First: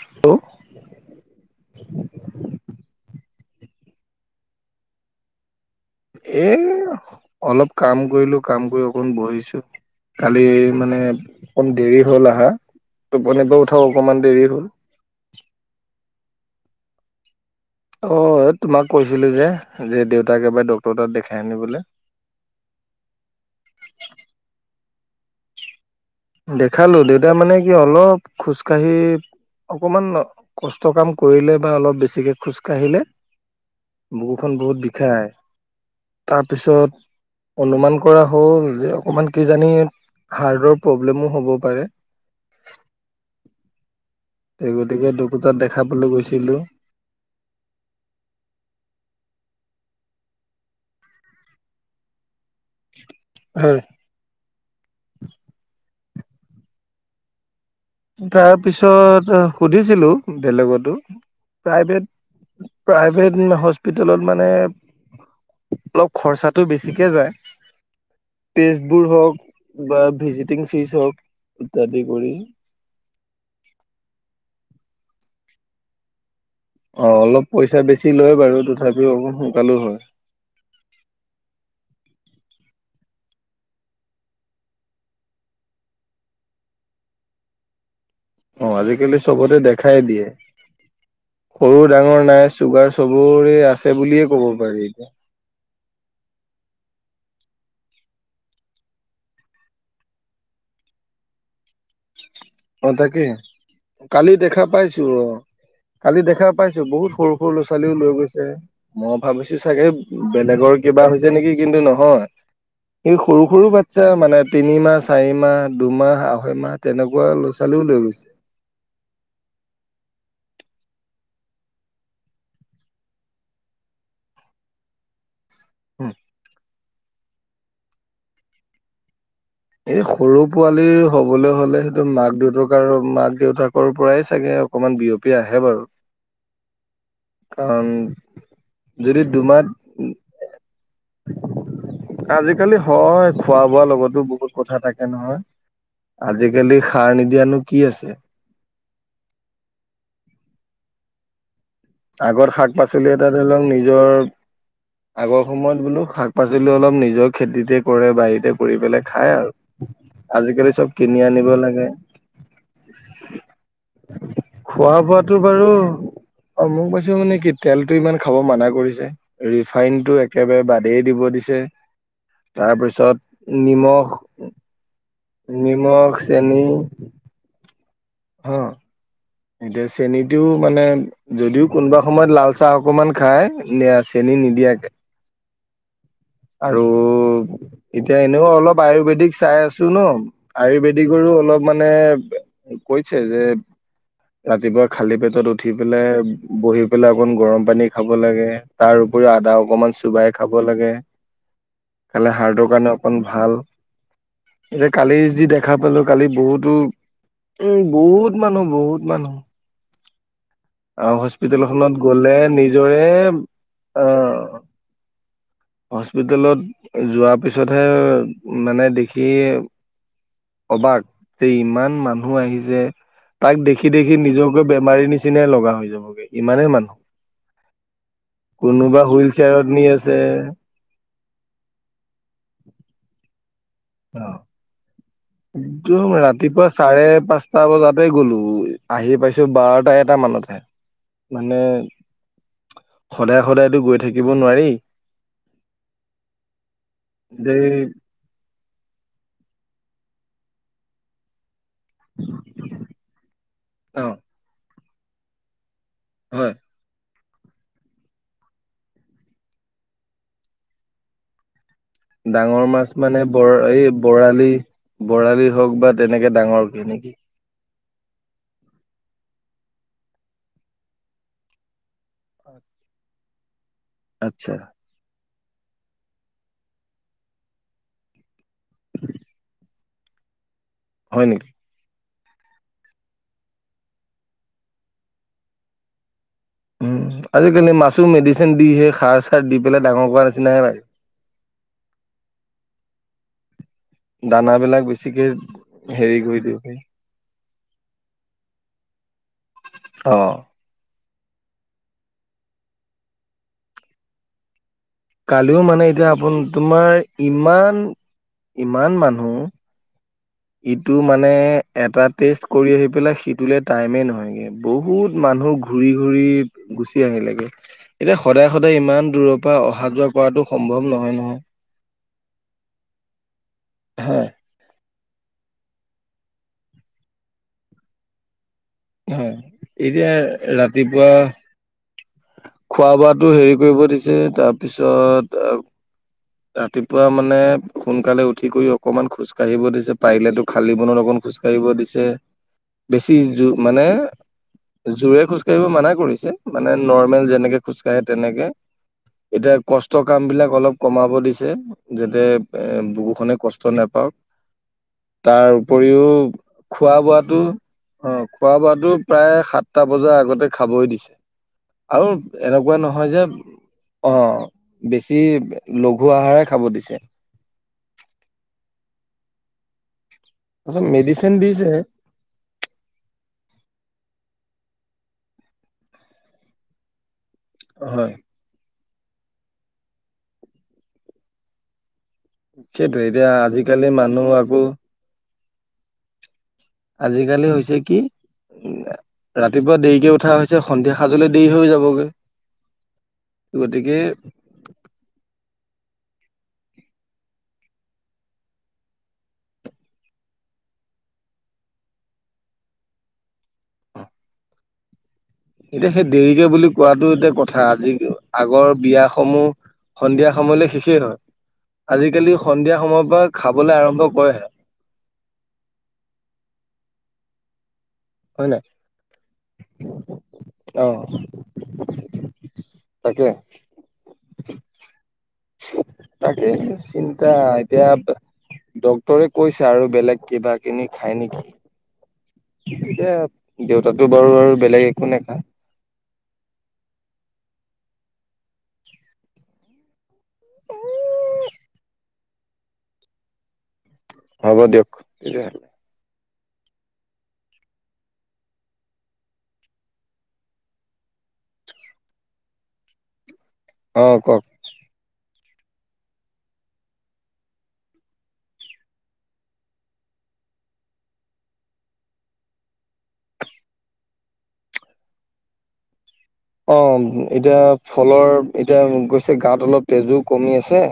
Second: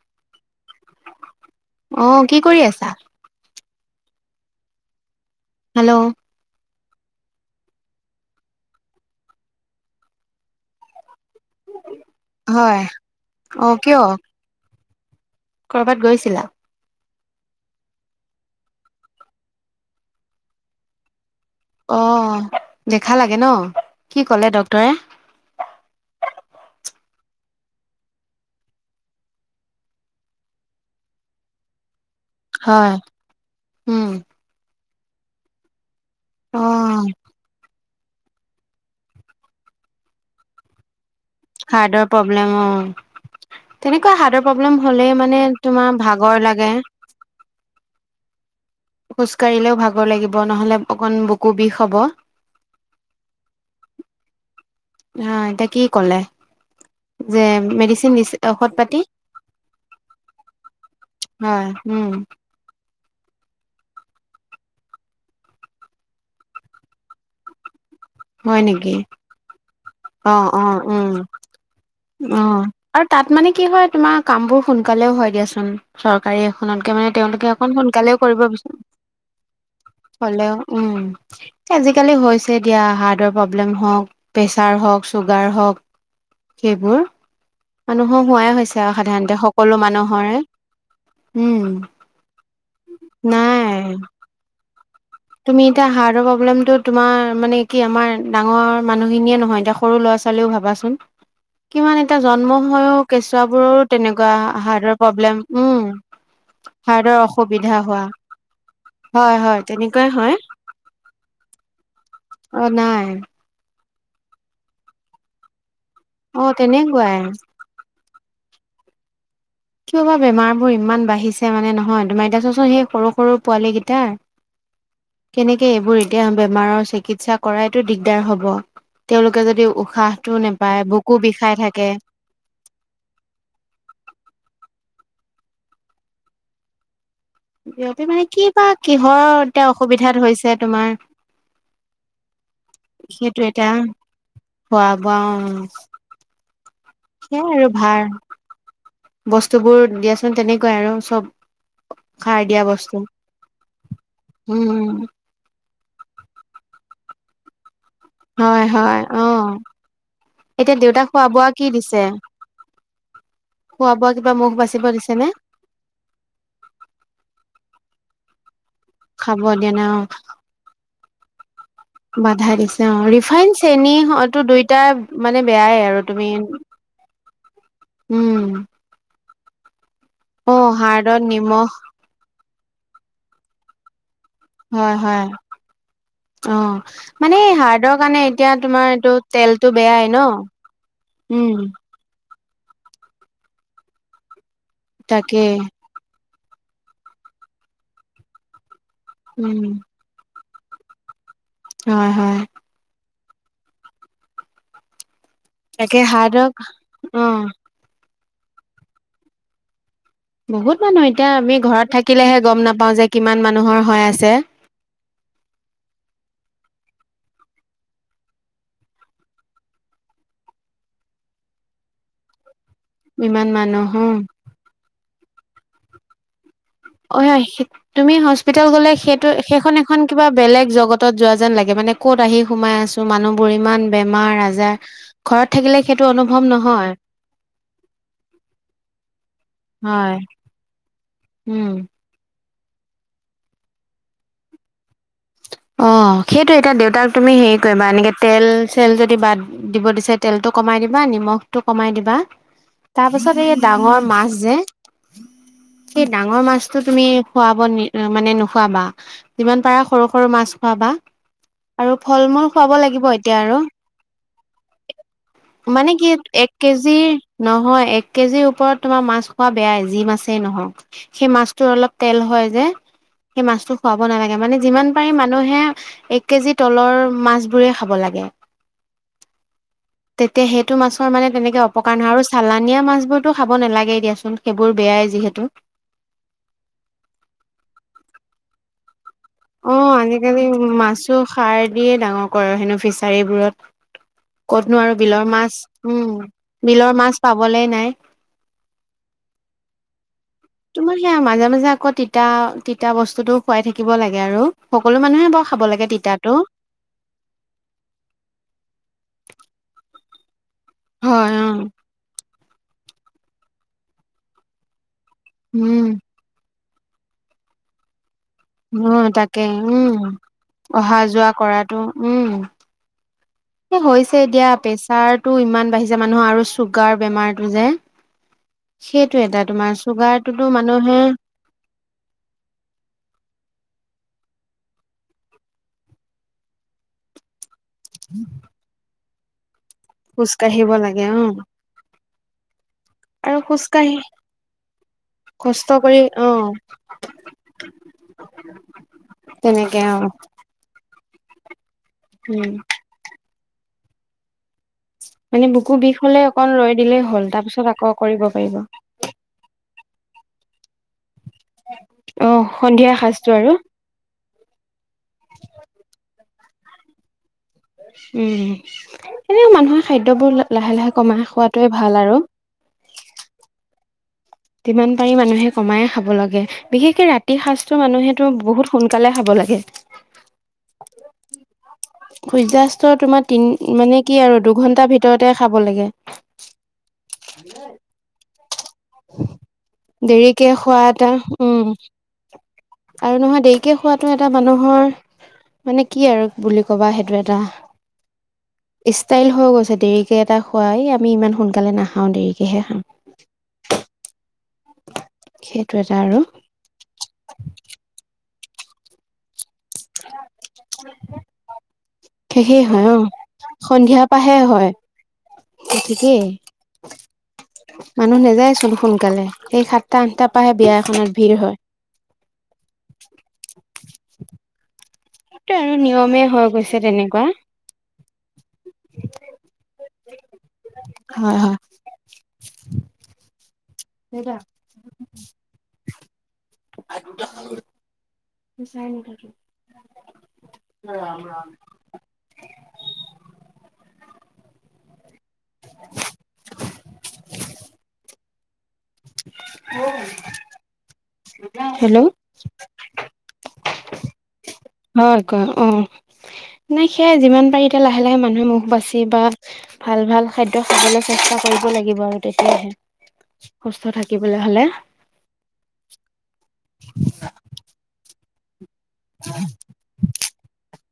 Hello. অ', কি কৰি আছা? হেল্ল' এ অলপ কাম কৰিলো, কাম কৰি অকণ বহিছো, কালি মানে অকণ দেৰি হ'ল আহা হয় টোপনী পৰা অ উঠাও কিয় অকণমান দেৰি হ'ল। কৰ'বাত গৈছিলা? অ', এ তোমাক কৈছিলো যে দেউতাক এবাৰ ডক্তৰৰ তাত দেখ অ', দেখালাগে ন' কি ক'লে ডক্তৰে? দেখালোঁ দেউতাই মানে কি অলপ খোজকাাঢ়ি অকমান কষ্ট কাম কৰিলে বা অলপ বেছিকে হয় খোজকাঢ়িলে উম বুকুখন বহুত বিষাই। অ তাৰপিছত অনুমান কৰা হ'ল যে অকমান কি জানি হাৰ্ডৰ হাৰ্টৰ প্ৰব্লেম অ, তেনেকুৱা হাট সেই প্ৰব্লেম হ'লে গতিকে ডক্তৰ মানে তাত তোমাৰ দেখাবলৈ ভাগৰ গৈছিলো লাগে। খোজকাঢ়িলেও ভাগৰ লাগিব নহ'লে অকণ বকু বিষ হ'ব। হা এতিয়া কি কলে। যে, মেডিচিন দিছে ঔষধ পাতি তাৰপিছত সুধিছিলোঁ বেলেগতো হয় উম প্ৰাইভেট প্ৰাইভেট হস্পিটেলত মানে অলপ খৰচাটো বেছিকে যায়, হয় নেকি তেষ্টবোৰ হওঁক বা অ অ ভিজিটিং ফিজ উম হওঁক ইত্যাদি কৰি। অ', আৰু তাত মানে কি হয় তোমাৰ কামবোৰ সোনকালেও হয় দিয়াচোন চ কাৰী এখনতকে অ মানে অলপ তেওঁলোকে এখন পইচা বেছি সোনকালেও লয় কৰিব বাৰু বিচোন। তথাপিও অকণ সোনকালো হয় হ'লেও উম, আজিকালি হৈছে দিয়া। হাৰ্টৰ প্ৰব্লেম হওক প্ৰেছাৰ হওক চুগাৰ হওক সেইবোৰ। মানুহৰ হোৱাই অ হৈছে আৰু আজিকালি সাধাৰণতে চবতে সকলো দেখাই দিয়ে মানুহৰে উম, সৰু ডাঙৰ নাই চুগাৰ চবৰে নাই আছে বুলিয়ে ক'ব পাৰি। এতিয়া তুমি এতিয়া হাৰ্টৰ প্ৰব্লেমটো তোমাৰ মানে কি আমাৰ ডাঙৰ মানুহখিনিয়ে নহয় এতিয়া সৰু ল'ৰা চালেও ভাবাচোন। কিমান এতিয়া জন্ম অ হয়ও তাকে কেঁচুৱাবোৰৰো তেনেকুৱা কালি দেখা হাৰ্টৰ পাইছো অ প্ৰব্লেম উম, কালি দেখা পাইছো বহুত হাৰ্টৰ সৰু সৰু ল'ৰা অসুবিধা ছোৱালীয়ো হোৱা। লৈ গৈছে মই হয় ভাবিছো হয় চাগে তেনেকুৱাই হয় বেলেগৰ কিবা হৈছে নেকি কিন্তু নহয় অ নাই সি সৰু সৰু বাচ্ছা মানে তিনিমাহ চাৰি মাহ দুমাহ অ আঢ়ৈ মাহ তেনেকুৱাই তেনেকুৱা ল'ৰা ছোৱালীয়ো লৈ গৈছে। [inaudible] কিয় বা বেমাৰবোৰ ইমান বাঢ়িছে মানে নহয় তোমাৰ এতিয়া ছোৱাছোন সেই সৰু সৰু পোৱালী কিতা কেনেকে এইবোৰ এতিয়া বেমাৰৰ চিকিৎসা কৰাইতো দিগদাৰ হব তেওঁলোক এই সৰু পোৱালি বিষাই হবলৈ হ'লে থাকে সেইটো মাক দেউতাক মাক দেউতাকৰ পৰাই চাগে অকণমান বিয়পি আহে বাৰু। কাৰণ বিয়পি মানে কিবা যদি কিহৰ দুমাহ এতিয়া অসুবিধাত হৈছে তোমাৰ। আজিকালি হয় খোৱা বোৱা লগতো বহুত। কথা থাকে খোৱা-বোৱা নহয় অ', আজিকালি সাৰ নিদিয়ানো সেইয়াই আৰু কি ভাল আছে বস্তুবোৰ দিয়াচোন তেনেকুৱাই আৰু চব। সাৰ আগত দিয়া শাক বস্তু পাচলি এটা ধৰি লওঁক নিজৰ উম আগৰ সময়ত বোলো শাক পাচলি অলপ নিজৰ খেতিতে কৰে বাৰীতে হয় কৰি হয় পেলাই অ খায় আৰু। আজিকালি এতিয়া চব দেউতাক কিনি খোৱা আনিব বোৱা কি লাগে। দিছে খোৱা বোৱা কিবা মুখ বাচিব খোৱা দিছে নে? বোৱাটো বাৰু অ' মোক পাইছে মানে কি তেলটো ইমান খাব মানা কৰিছে খাব দিয়া নাই অ ৰিফাইন টো একেবাৰে বাদ। বাদেই দিব দিছে। বাধা দিছে অ', তাৰপিছত ৰিফাইন চেনি নিমখ হয়তো দুইটা। মানে বেয়াই আৰু নিমখ তুমি। উম অ', এতিয়া চেনীটোও অ মানে হাৰ্ডত যদিও নিমখ কোনোবা সময়ত লাল। চাহ অকমান খাই চেনি নিদিয়াকে। হয় হয় অ আৰু মানে হাৰ্টৰ এতিয়া কাৰণে এনেও অলপ তোমাৰ এইটো আয়ুৰ্বেদিক চাই তেলটো আছো ন বেয়াই আয়ুৰ্বেদিক। আদি কৰো উম অলপ মানে কৈছে যে ৰাতিপুৱা খালী তাকে পেটত উঠি পেলাই বহি পেলাই অকণ গৰম পানী খাব লাগে তাৰ উপৰিও আদা উম অকমান চুবাই খাব লাগে। হয় খালি হয় হাৰ্টৰ কাৰণে অকণ ভাল এতিয়া কালি যি দেখা তাকে পালো কালি হাৰ্টক বহুতো অ উম, বহুত মানুহ বহুত মানুহ। বহুত মানুহ আহ এতিয়া আমি হস্পিতেল ঘৰত খনত গলে থাকিলেহে গম নাপাওঁ নিজৰে যে কিমান মানুহৰ হৈ আছে। [inaudible] আহ হস্পিতেলত যোৱাৰ পিছতহে মানে, দেখি অবাক তে, ইমান মানুহ আহিছে যে ইমান তাক মানুহ দেখি দেখি অ নিজকে বেমাৰী নিচিনাই লগা হৈ যাবগে ইমানে মান অ হেয়া সেত তুমি, হস্পিতাল গলে সেইটো হুইল চেয়াৰত সেইখন নি এখন আছে কিবা বেলেগ জগতত যোৱা যেন লাগে মানে। এ ক'ত আহি সোমাই আছো, মানুহবোৰ ইমান অ বেমাৰ আজাৰ। ঘৰত থাকিলে সেইটো একদম অনুভৱ ৰাতিপুৱা নহয় চাৰে পাঁচটা বজাতে গ'লো আহি পাইছো বাৰটা হয় এটা মান অলপ হে, মানে, উম সদায়-সদায়তো গৈ থাকিব, নোৱাৰি। অ'! সেইটোৱে এতিয়া, দেউতাক তুমি, যে সেৰি কৰিবা, এনেকে তেল-চেল যদি বাদ দিব দিছে, তেলটো কমাই দিবা নিমখটো কমাই দিবা তাৰ পাছত এই ডাঙৰ অ মাছ যে সেই ডাঙৰ হয় মাছটো তুমি খুৱাব মানে নোখুৱাবা যিমান পাৰা সৰু সৰু মাছ খোৱাবা। আৰু ফল মূল ডাঙৰ খুৱাব মাছ লাগিব মানে এতিয়া বৰ আৰু। এই বৰালি বৰালি হওক বা মানে কি তেনেকে এক ডাঙৰকে কেজি নেকি? নহয় এক কেজিৰ ওপৰত তোমাৰ মাছ খোৱা বেয়াই যি মাছেই নহওক সেই মাছটো অলপ তেল হয় যে। সেই মাছটো খোৱাব নালাগে। আচ্ছা মানে, যিমান পাৰি মানুহে, এক কেজি তলৰ, মাছবোৰে খাব লাগে। তেতিয়া, সেইটো মাছৰ হয় মানে, নেকি? তেনেকে অপকাৰ নহয়। আৰু চালানিয়া মাছবোৰতো খাব নালাগে, দিয়াচোন। সেইবোৰ, বেয়াই যিহেতু। উম, আজিকালি মাছো মেডিচিন দিহে, সাৰ আছে। অ'! আজিকালি মাছো, সাৰ দিয়ে ডাঙৰ কৰে, হেনোঁ ফিচাৰী বোৰত। ক'তনো দানাবিলাক আৰু বেছিকে বিলৰ মাছ, উম! হেৰি কৰি দিওঁ বিলৰ মাছ পাবলে নাই। [inaudible] অ'! তোমাৰ সেয়া, মাজে-মাজে আকৌ, তিতা-তিতা বস্তুটো খুৱাই থাকিব লাগে আৰু। সকলো মানুহে বাৰু কালিও খাব মানে, লাগে এতিয়া তিতাটো আপোন, তোমাৰ ইমান, ইমান মানুহ! ইটো মানে, হয় অ এটা টেষ্ট কৰি আহি পেলাই, সিটোলে টাইমে নহয়গে। বহুত মানুহ, উম ঘূৰি-ঘূৰি গুচি আহিলেগে। এতিয়া, সদায় সদায় ইমান উম! দূৰৰ তাকে, পৰা অহা উম! যোৱা কৰাটো সম্ভৱ নহয় অহা-যোৱা নহয়। কৰাটো, উম। এ, হৈছে হয় এতিয়া, প্ৰেছাৰ টো ইমান বাঢ়িছে! মানুহ আৰু চুগাৰ বেমাৰটো যে। সেইটোৱে, হয় এতিয়া তোমাৰ, এতিয়া চুগাৰটোতো মানুহে, খোৱা-বোৱাতো সেৰি কৰিব দিছে। তাৰপিছত, ৰাতিপুৱা মানে, সোনকালে উঠি কৰি, অকমান খোজ কাঢ়িব দিছে, খোজ পাৰিলেতো কাঢ়িব খালী বনত লাগে অকণ অ খোজকাঢ়িব দিছে। বেছি আৰু মানে, খোজকাঢ়ি জোৰে খোজকাঢ়িব কষ্ট মানা কৰি অ কৰিছে মানে নৰ্মেল যেনেকে খোজকাঢ়ে তেনেকে। এতিয়া তেনেকে কষ্ট অ কাম বিলাক অলপ। কমাব দিছে যাতে উম এ বুকুখনে কষ্ট নেপাওক। তাৰ মানে বুকু বিষ উপৰিও হলে অকন ৰৈ খোৱা দিলেই হ'ল বোৱাতটো তাৰ পিছত আকৌ অ কৰিব খোৱা পাৰিব বোৱাটো প্ৰায় সাতটা বজাৰ আগতে খাবই দিছে। আৰু অ এনেকুৱা সন্ধিয়া নহয় যে সাজটো আৰু অ বেছি লঘু আহাৰেই খাব দিছে। উম এনেও মানুহৰ খাদ্য দ্য বোৰ লাহে তাৰপিছত লাহে কমাই মেডিচিন দিছে খোৱাটোৱে ভাল আৰু। যিমান পাৰি মানুহে কমাইয়ে খাব লাগে বিশেষকে ৰাতিৰ সাজটো হয় মানুহেতো বহুত সোনকালে খাব লাগে। সূৰ্য্যাস্ত সেইটোৱে তোমাৰ এতিয়া তিনি আজিকালি মানে কি মানুহ আৰু আকৌ দুঘন্টাৰ ভিতৰতে খাব লাগে। আজিকালি হৈছে কি উ ৰাতিপুৱা দেৰিকে উঠা হৈছে খোৱা সন্ধিয়া এটা সাজলৈ দেৰি উম হৈ যাবগৈ। আৰু নহয় দেৰিকে গতিকে খোৱাটো এটা মানুহৰ মানে কি আৰু বুলি ক'বা সেইটো এটা। ষ্টাইল হৈ গৈছে দেৰিকে এটা খোৱাই আমি ইমান সোনকালে নাখাওঁ দেৰিকেহে খাওঁ। [unintelligible] এতিয়া সেই দেৰিকে বুলি কোৱাটো এতিয়া কথা আজি আগৰ বিয়াসমূহ সন্ধিয়া সময়লে শেষেই হয়। আজিকালি শেষেই সন্ধিয়া হয় অ সময়ৰ পৰা খাবলৈ সন্ধিয়া আৰম্ভ পাহে কৰেহে। হয় ঠিকেই। মানুহ হয় নাই নাযায়চোন সোনকালে এই সাতটা আঠটাৰ পৰাহে বিয়া অ এখনত ভিৰ হয়। [unintelligible] তাকে সেইটোৱে আৰু নিয়মে হৈ তাকে গৈছে তেনেকুৱা। চিন্তা এতিয়া ডক্তৰে কৈছে আৰু বেলেগ কিবা কিনি খায় হয় হয়। নেকি এতিয়া দেউতাতো বাৰু আৰু বেলেগ একো নেখাই ভাত কেতিয়া খাবি চাৰে ন তাত অ ৰাম ৰাম হ'ব দিয়ক [unintelligible] হেল্ল' অ কওক। অ কোৱা অ নাই সেয়াই যিমান পাৰি এতিয়া লাহে লাহে মানুহে মুখ বাচি বা ভাল। ভাল খাদ্য খাবলৈ চেষ্টা কৰিব লাগিব আৰু তেতিয়াহে সুস্থ থাকিবলৈ হলে, অ এতিয়া ফলৰ এতিয়া গৈছে গাত অলপ তেজো কমি আছে,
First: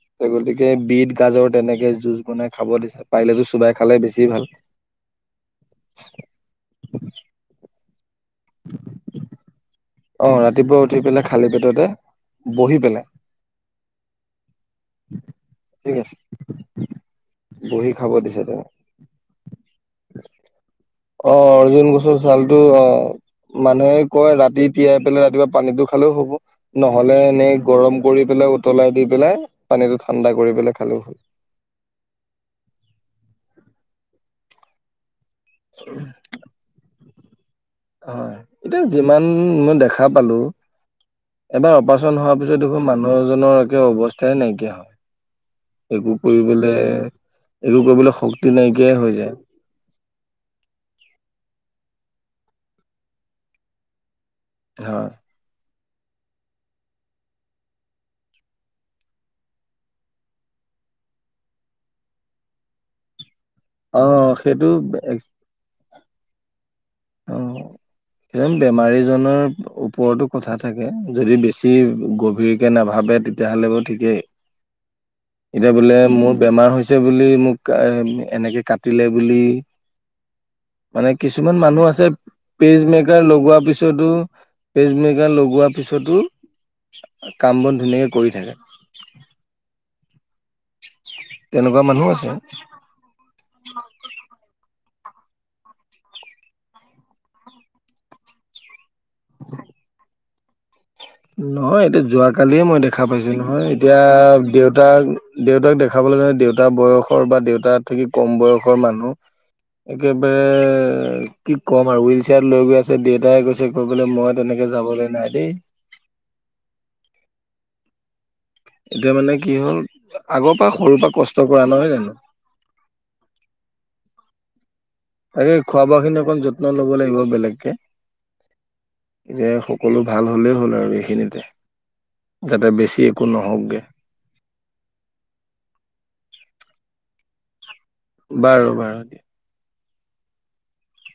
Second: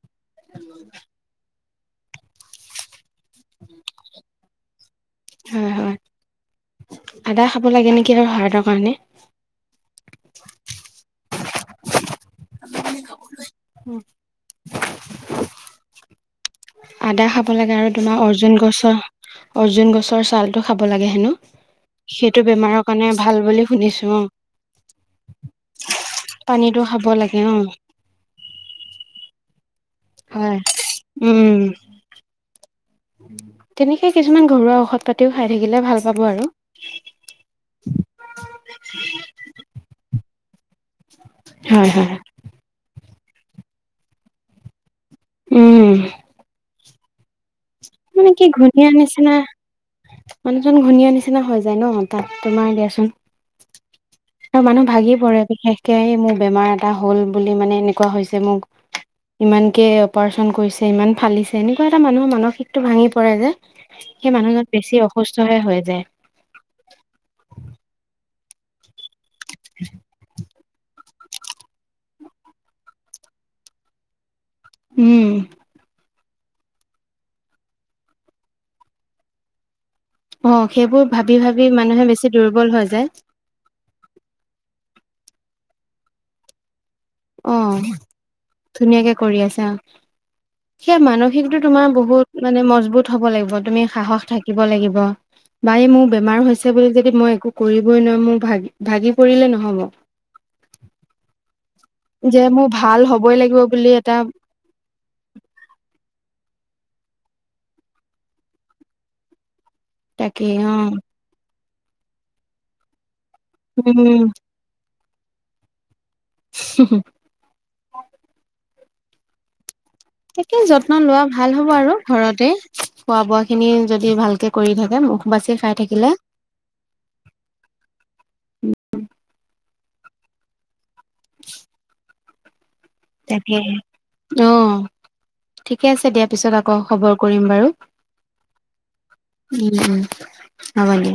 সেই গতিকে বিট গাজৰ, তেনেকে জুচ বনাই খাব দিছে পাৰিলেতো চোবাই খালে বেছি ভাল হয় হয় আদা খাব লাগে নেকি আৰু হাৰ্টৰ কাৰণে। অ ৰাতিপুৱা উঠি পেলাই খালী পেটতে বহি পেলাই উম ঠিক আছে আদা খাব লাগে আৰু বহি খাব তোমাৰ দিছে অৰ্জুন তেওঁ গছৰ অৰ্জুন গছৰ ছালটো খাব লাগে হেনো অ অৰ্জুন গছৰ সেইটো ছালটো বেমাৰৰ কাৰণে ভাল বুলি শুনিছো অ দি তিয়াই পেলাই ৰাতিপুৱা পানীটো খালেও হ'ব পানীটো খাব নহলে লাগে অ এনেই গৰম কৰি পেলাই উতলাই দি পেলাই পানীটো ঠাণ্ডা কৰি হয়, পেলাই খালেও হ'ল উম। তেনেকেই কিছুমান ঘৰুৱা ঔষধ পাতিও খাই থাকিলে ভাল পাব আৰু। হয়, এতিয়া যিমান মই দেখা পালো। এবাৰ হয় হয়। অপাৰচন হোৱাৰ পিছত দেখোন মানুহ এজনৰ একে অৱস্থাই নাইকিয়া উম হয়। একো কৰিবলে। একো কৰিবলৈ মানে, কি শক্তি ঘূণীয়া নাইকিয়াই হৈ নিচিনা যায় মানুহজন ঘূণীয়া নিচিনা হৈ যায় ন। তাত তোমাৰ দিয়াচোন আৰু মানুহ হয় ভাগি পৰে বিশেষ। [unintelligible] মোৰ বেমাৰ এটা হ'ল বুলি মানে এনেকুৱা হৈছে মোক। ইমানকে অপাৰচন কৰিছে, ইমান ফালিছে। এনেকুৱা এটা মানুহৰ মানসিক টো ভাঙি পৰে যে অ সেই মানুহজন সেইটো বেছি অসুস্থহে হৈ যায়। সেই বেমাৰীজনৰ ওপৰতো কথা থাকে। যদি বেছি গভীৰকে নাভাবে তেতিয়াহ'লে বাও ঠিকেই। উম এতিয়া বোলে মোৰ বেমাৰ হৈছে বুলি মোক এনেকে কাটিলে বুলি অ সেইবোৰ মানে ভাবি কিছুমান ভাবি মানুহ আছে। মানুহে বেছি দুৰ্বল হৈ যায়। পেচমেকাৰ লগোৱাৰ পিছতো পেচমেকাৰ লগোৱাৰ পিছতো অ কাম-বন ধুনীয়াকে কৰি থাকে। ধুনীয়াকে কৰি আছে অ। সেই মানসিকতাটো তেনেকুৱা তোমাৰ মানুহ আছে। বহুত মানে মজবুত হব লাগিব, তুমি সাহস থাকিব লাগিব। বাই মোৰ বেমাৰ হৈছে বুলি যদি মই একো কৰিবই নোৱাৰো, মোৰ ভাগি ভাগি পৰিলে নহব। [inaudible] নহয় এতিয়া যে যোৱাকালিয়ে মোৰ মই ভাল দেখা পাইছো হ'বই লাগিব নহয় বুলি এতিয়া এটা দেউতাক দেউতাক দেখাবলৈ গ'লে দেউ দেউতা বয়সৰ বা দেউতা থাকি কম বয়সৰ মানুহ। তাকে একেবাৰে অ কি ক'ম আৰু, হুইল চেয়াৰত লৈ গৈ আছে ডেট। তাই কৈছে কৈ বোলে উম মই তেনেকে যাবলৈ নাই দেই। হ হ এতিয়া মানে কি হ'ল? আগৰ তাকে পৰা যত্ন সৰুৰ পৰা লোৱা কষ্ট ভাল কৰা হব নহয় আৰু জানো ঘৰতে খোৱা বোৱা খিনি যদি ভালকে কৰি থাক তাকে খোৱা বোৱাখিনি অকমান যত্ন লব লাগিব বেলেগকে এতিয়া সকলো ভাল হ'লেই হ'ল আৰু এইখিনিতে, যাতে বেছি একো তাকে নহওকগে। অ ঠিকে আছে দিয়া পিছত আকৌ খবৰ কৰিম বাৰু। বাৰু বাৰু দিয়া। নালাগে।